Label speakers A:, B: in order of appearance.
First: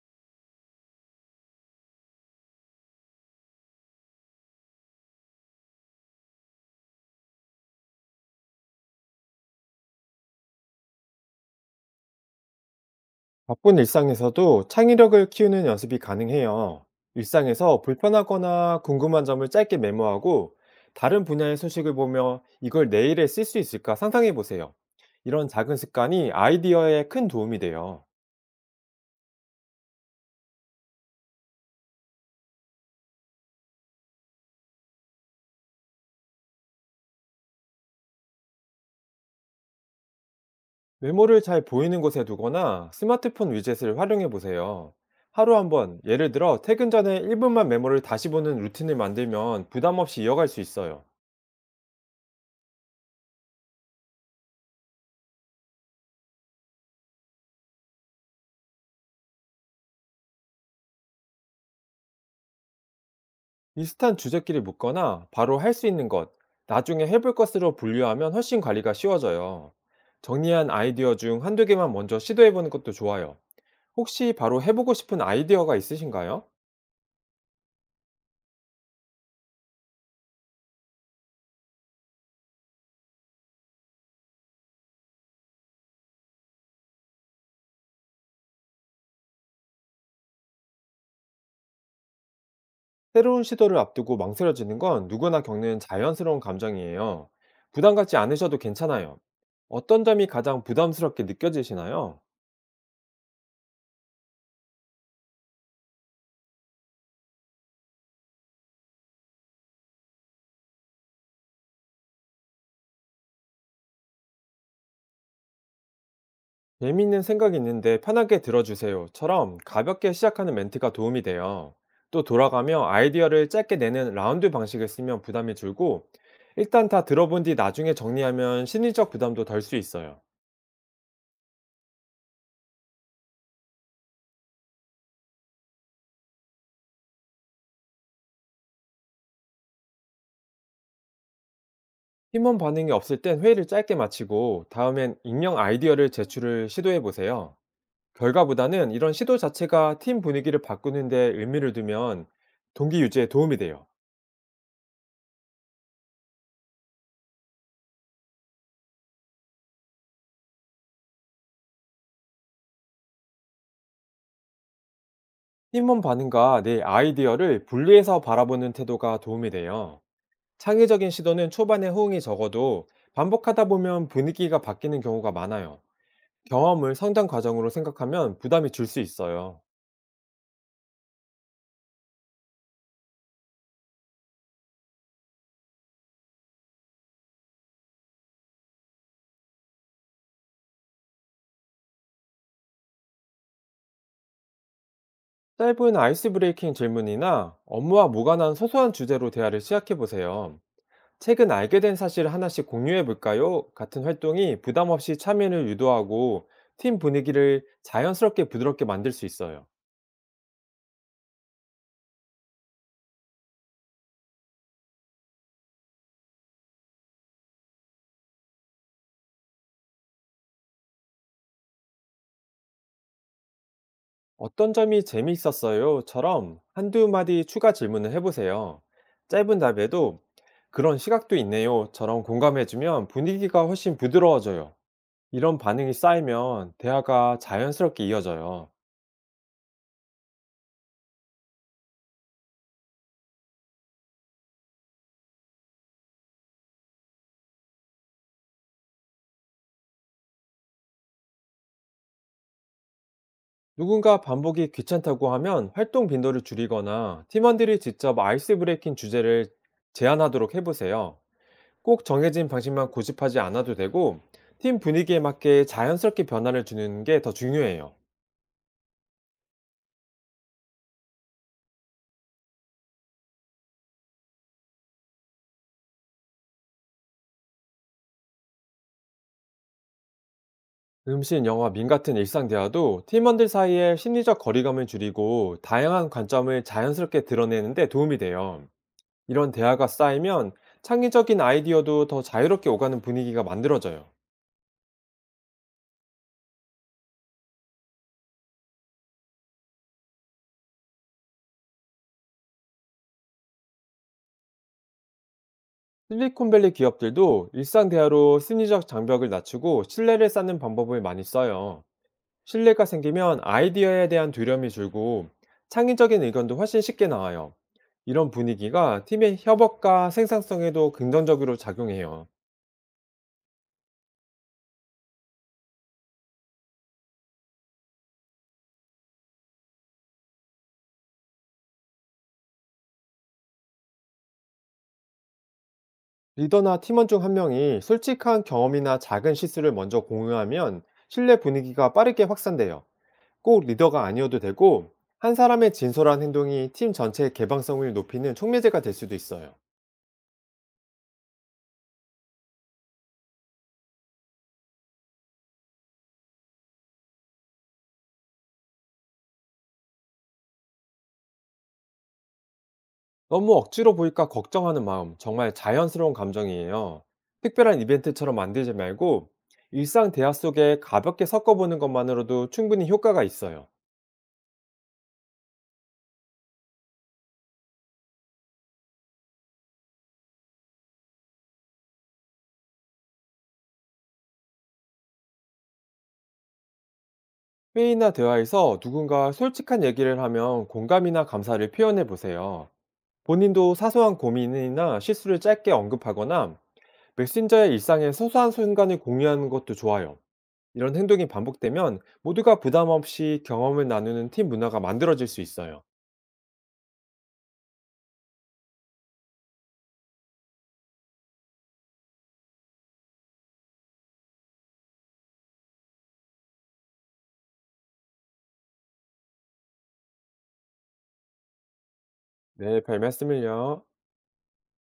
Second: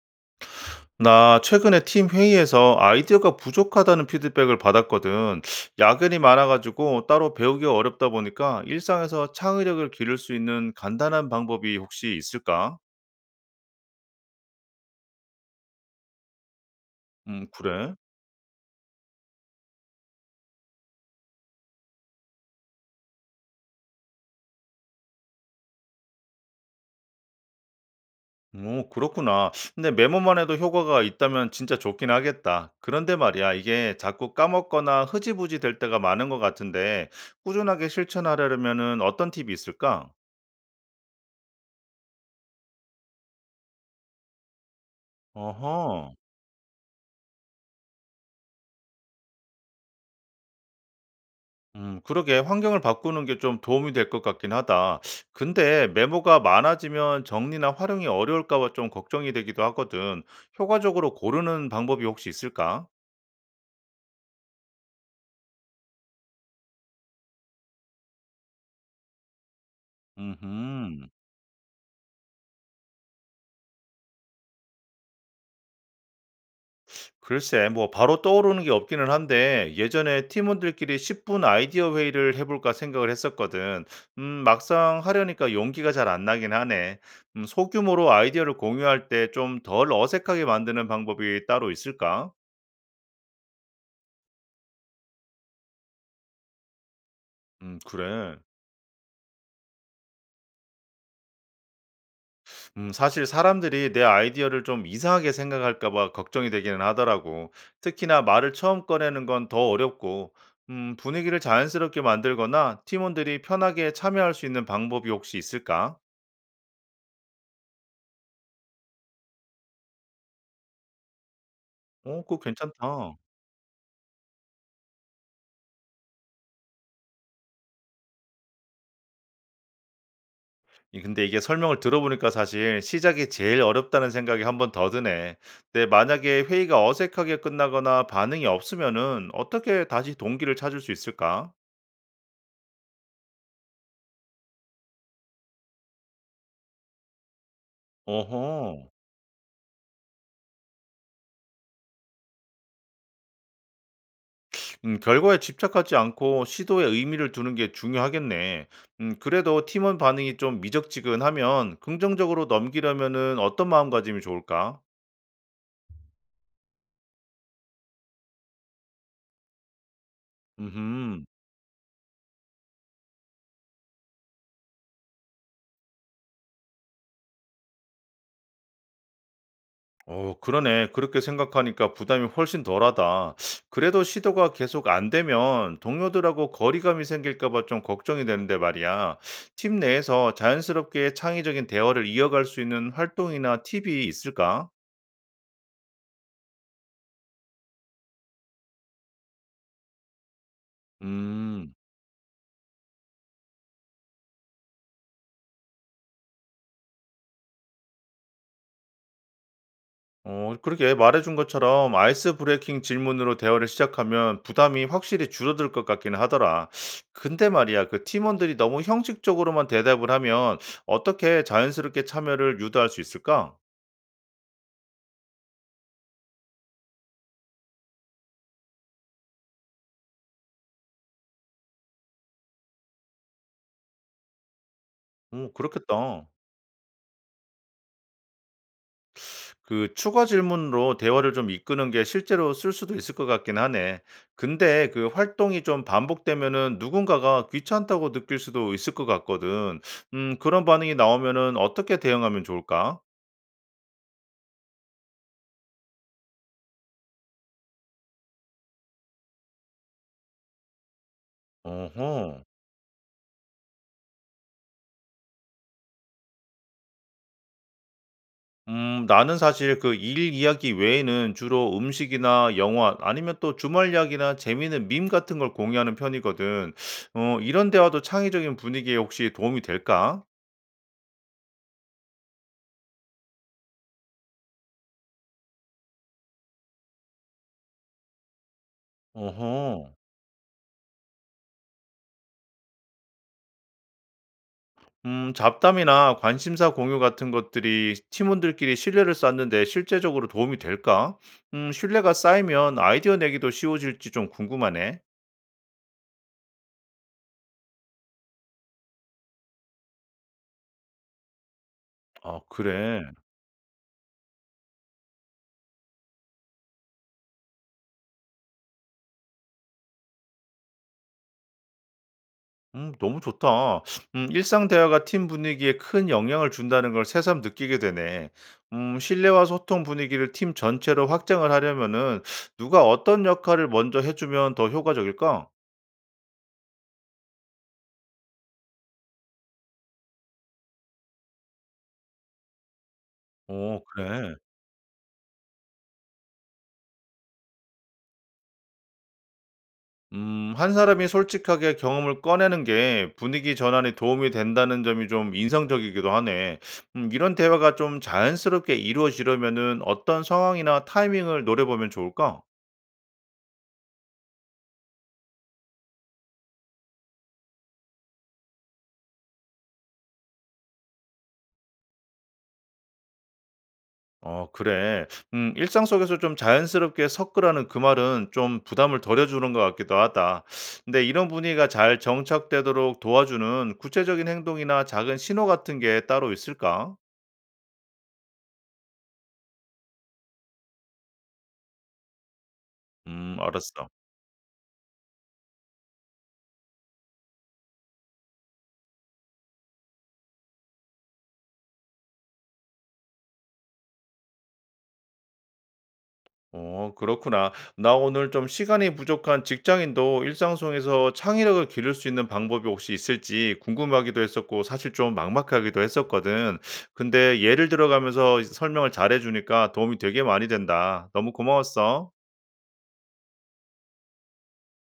A: 나 최근에 팀 회의에서 아이디어가 부족하다는 피드백을 받았거든. 야근이 많아가지고 따로 배우기가 어렵다 보니까 일상에서 창의력을 기를 수 있는 간단한 방법이 혹시 있을까?
B: 바쁜 일상에서도 창의력을 키우는 연습이 가능해요. 일상에서
A: 그래.
B: 불편하거나 궁금한 점을 짧게 메모하고 다른 분야의 소식을 보며 이걸 내일에 쓸 수 있을까 상상해 보세요. 이런 작은 습관이 아이디어에 큰 도움이 돼요.
A: 오, 그렇구나. 근데 메모만 해도 효과가 있다면 진짜 좋긴 하겠다. 그런데 말이야, 이게 자꾸 까먹거나 흐지부지 될 때가 많은 것 같은데, 꾸준하게 실천하려면은 어떤 팁이 있을까?
B: 메모를 잘 보이는 곳에 두거나 스마트폰 위젯을 활용해 보세요. 하루 한번
A: 어허.
B: 예를 들어 퇴근 전에 1분만 메모를 다시 보는 루틴을 만들면 부담 없이 이어갈 수 있어요.
A: 그러게 환경을 바꾸는 게 좀 도움이 될 것 같긴 하다. 근데 메모가 많아지면 정리나 활용이 어려울까 봐 좀 걱정이 되기도 하거든. 효과적으로 고르는 방법이 혹시 있을까?
B: 비슷한 주제끼리 묶거나 바로 할 수 있는 것, 나중에 해볼 것으로 분류하면 훨씬 관리가 쉬워져요. 정리한
A: 음,
B: 아이디어 중 한두 개만 먼저 시도해보는 것도 좋아요. 혹시 바로 해보고 싶은 아이디어가 있으신가요?
A: 글쎄, 뭐 바로 떠오르는 게 없기는 한데 예전에 팀원들끼리 10분 아이디어 회의를 해볼까 생각을 했었거든. 막상 하려니까 용기가 잘 안 나긴 하네. 소규모로 아이디어를 공유할 때 좀 덜 어색하게 만드는 방법이 따로 있을까?
B: 새로운 시도를 앞두고 망설여지는 건 누구나 겪는 자연스러운 감정이에요. 부담 갖지
A: 그래.
B: 않으셔도 괜찮아요. 어떤 점이 가장 부담스럽게 느껴지시나요?
A: 사실 사람들이 내 아이디어를 좀 이상하게 생각할까 봐 걱정이 되기는 하더라고. 특히나 말을 처음 꺼내는 건 더 어렵고, 분위기를 자연스럽게 만들거나 팀원들이 편하게 참여할 수 있는 방법이 혹시 있을까?
B: "재미있는 생각이 있는데 편하게 들어주세요."처럼 가볍게 시작하는 멘트가 도움이 돼요.
A: 어,
B: 또
A: 그거
B: 돌아가며
A: 괜찮다.
B: 아이디어를 짧게 내는 라운드 방식을 쓰면 부담이 줄고, 일단 다 들어본 뒤 나중에 정리하면 심리적 부담도 덜 수 있어요.
A: 근데 이게 설명을 들어보니까 사실 시작이 제일 어렵다는 생각이 한번 더 드네. 근데 만약에 회의가 어색하게 끝나거나 반응이 없으면은 어떻게 다시 동기를 찾을 수 있을까?
B: 팀원 반응이 없을 땐 회의를 짧게 마치고, 다음엔 익명 아이디어를 제출을 시도해 보세요.
A: 어허.
B: 결과보다는 이런 시도 자체가 팀 분위기를 바꾸는데 의미를 두면 동기 유지에 도움이 돼요.
A: 결과에 집착하지 않고 시도에 의미를 두는 게 중요하겠네. 그래도 팀원 반응이 좀 미적지근하면 긍정적으로 넘기려면은 어떤 마음가짐이 좋을까?
B: 팀원 반응과 내 아이디어를 분리해서 바라보는 태도가 도움이 돼요. 창의적인
A: 음,
B: 시도는 초반에 호응이 적어도 반복하다 보면 분위기가 바뀌는 경우가 많아요. 경험을 성장 과정으로 생각하면 부담이 줄 수 있어요.
A: 어, 그러네. 그렇게 생각하니까 부담이 훨씬 덜하다. 그래도 시도가 계속 안 되면 동료들하고 거리감이 생길까 봐 좀 걱정이 되는데 말이야. 팀 내에서 자연스럽게 창의적인 대화를 이어갈 수 있는 활동이나 팁이 있을까?
B: 짧은 아이스 브레이킹 질문이나 업무와 무관한 소소한 주제로 대화를 시작해 보세요. "최근
A: 음.
B: 알게 된 사실 하나씩 공유해 볼까요?" 같은 활동이 부담 없이 참여를 유도하고 팀 분위기를 자연스럽게 부드럽게 만들 수 있어요.
A: 그렇게 말해 준 것처럼 아이스 브레이킹 질문으로 대화를 시작하면 부담이 확실히 줄어들 것 같기는 하더라. 근데 말이야, 그 팀원들이 너무 형식적으로만 대답을 하면 어떻게 자연스럽게 참여를 유도할 수 있을까?
B: "어떤 점이 재미있었어요?"처럼 한두 마디 추가 질문을 해보세요. 짧은 답에도 "그런 시각도 있네요."처럼 공감해주면 분위기가 훨씬 부드러워져요.
A: 오,
B: 이런 반응이
A: 그렇겠다.
B: 쌓이면 대화가 자연스럽게 이어져요.
A: 그 추가 질문으로 대화를 좀 이끄는 게 실제로 쓸 수도 있을 것 같긴 하네. 근데 그 활동이 좀 반복되면은 누군가가 귀찮다고 느낄 수도 있을 것 같거든. 그런 반응이 나오면은 어떻게 대응하면 좋을까?
B: 누군가 반복이 귀찮다고 하면 활동 빈도를 줄이거나 팀원들이 직접 아이스 브레이킹 주제를 제안하도록 해보세요. 꼭
A: 어허.
B: 정해진 방식만 고집하지 않아도 되고, 팀 분위기에 맞게 자연스럽게 변화를 주는 게 더 중요해요.
A: 나는 사실 그 일 이야기 외에는 주로 음식이나 영화 아니면 또 주말 이야기나 재미있는 밈 같은 걸 공유하는 편이거든. 이런 대화도 창의적인 분위기에 혹시 도움이 될까?
B: 음식, 영화, 밈 같은 일상 대화도 팀원들 사이의 심리적 거리감을 줄이고 다양한 관점을 자연스럽게 드러내는데 도움이 돼요. 이런 대화가
A: 어허.
B: 쌓이면 창의적인 아이디어도 더 자유롭게 오가는 분위기가 만들어져요.
A: 잡담이나 관심사 공유 같은 것들이 팀원들끼리 신뢰를 쌓는 데 실제적으로 도움이 될까? 신뢰가 쌓이면 아이디어 내기도 쉬워질지 좀 궁금하네.
B: 실리콘밸리 기업들도 일상 대화로 심리적 장벽을 낮추고 신뢰를 쌓는 방법을 많이 써요.
A: 아,
B: 신뢰가
A: 그래.
B: 생기면 아이디어에 대한 두려움이 줄고 창의적인 의견도 훨씬 쉽게 나와요. 이런 분위기가 팀의 협업과 생산성에도 긍정적으로 작용해요.
A: 너무 좋다. 일상 대화가 팀 분위기에 큰 영향을 준다는 걸 새삼 느끼게 되네. 신뢰와 소통 분위기를 팀 전체로 확장을 하려면은 누가 어떤 역할을 먼저 해 주면 더 효과적일까?
B: 리더나 팀원 중 한 명이 솔직한 경험이나 작은 실수를 먼저 공유하면 신뢰 분위기가 빠르게 확산돼요. 꼭
A: 오,
B: 리더가
A: 그래.
B: 아니어도 되고, 한 사람의 진솔한 행동이 팀 전체의 개방성을 높이는 촉매제가 될 수도 있어요.
A: 한 사람이 솔직하게 경험을 꺼내는 게 분위기 전환에 도움이 된다는 점이 좀 인상적이기도 하네. 이런 대화가 좀 자연스럽게 이루어지려면은 어떤 상황이나 타이밍을 노려보면 좋을까?
B: 너무 억지로 보일까 걱정하는 마음, 정말 자연스러운 감정이에요. 특별한 이벤트처럼 만들지 말고, 일상 대화 속에 가볍게 섞어보는 것만으로도 충분히 효과가 있어요.
A: 어, 그래. 일상 속에서 좀 자연스럽게 섞으라는 그 말은 좀 부담을 덜어 주는 것 같기도 하다. 근데 이런 분위기가 잘 정착되도록 도와주는 구체적인 행동이나 작은 신호 같은 게 따로 있을까?
B: 회의나 대화에서 누군가 솔직한 얘기를 하면 공감이나 감사를 표현해 보세요. 본인도
A: 알았어.
B: 사소한 고민이나 실수를 짧게 언급하거나 메신저의 일상의 소소한 순간을 공유하는 것도 좋아요. 이런 행동이 반복되면 모두가 부담 없이 경험을 나누는 팀 문화가 만들어질 수 있어요.
A: 어, 그렇구나. 나 오늘 좀 시간이 부족한 직장인도 일상 속에서 창의력을 기를 수 있는 방법이 혹시 있을지 궁금하기도 했었고 사실 좀 막막하기도 했었거든. 근데 예를 들어가면서 설명을 잘해 주니까 도움이 되게 많이 된다. 너무 고마웠어.
B: 네, 별 말씀을요.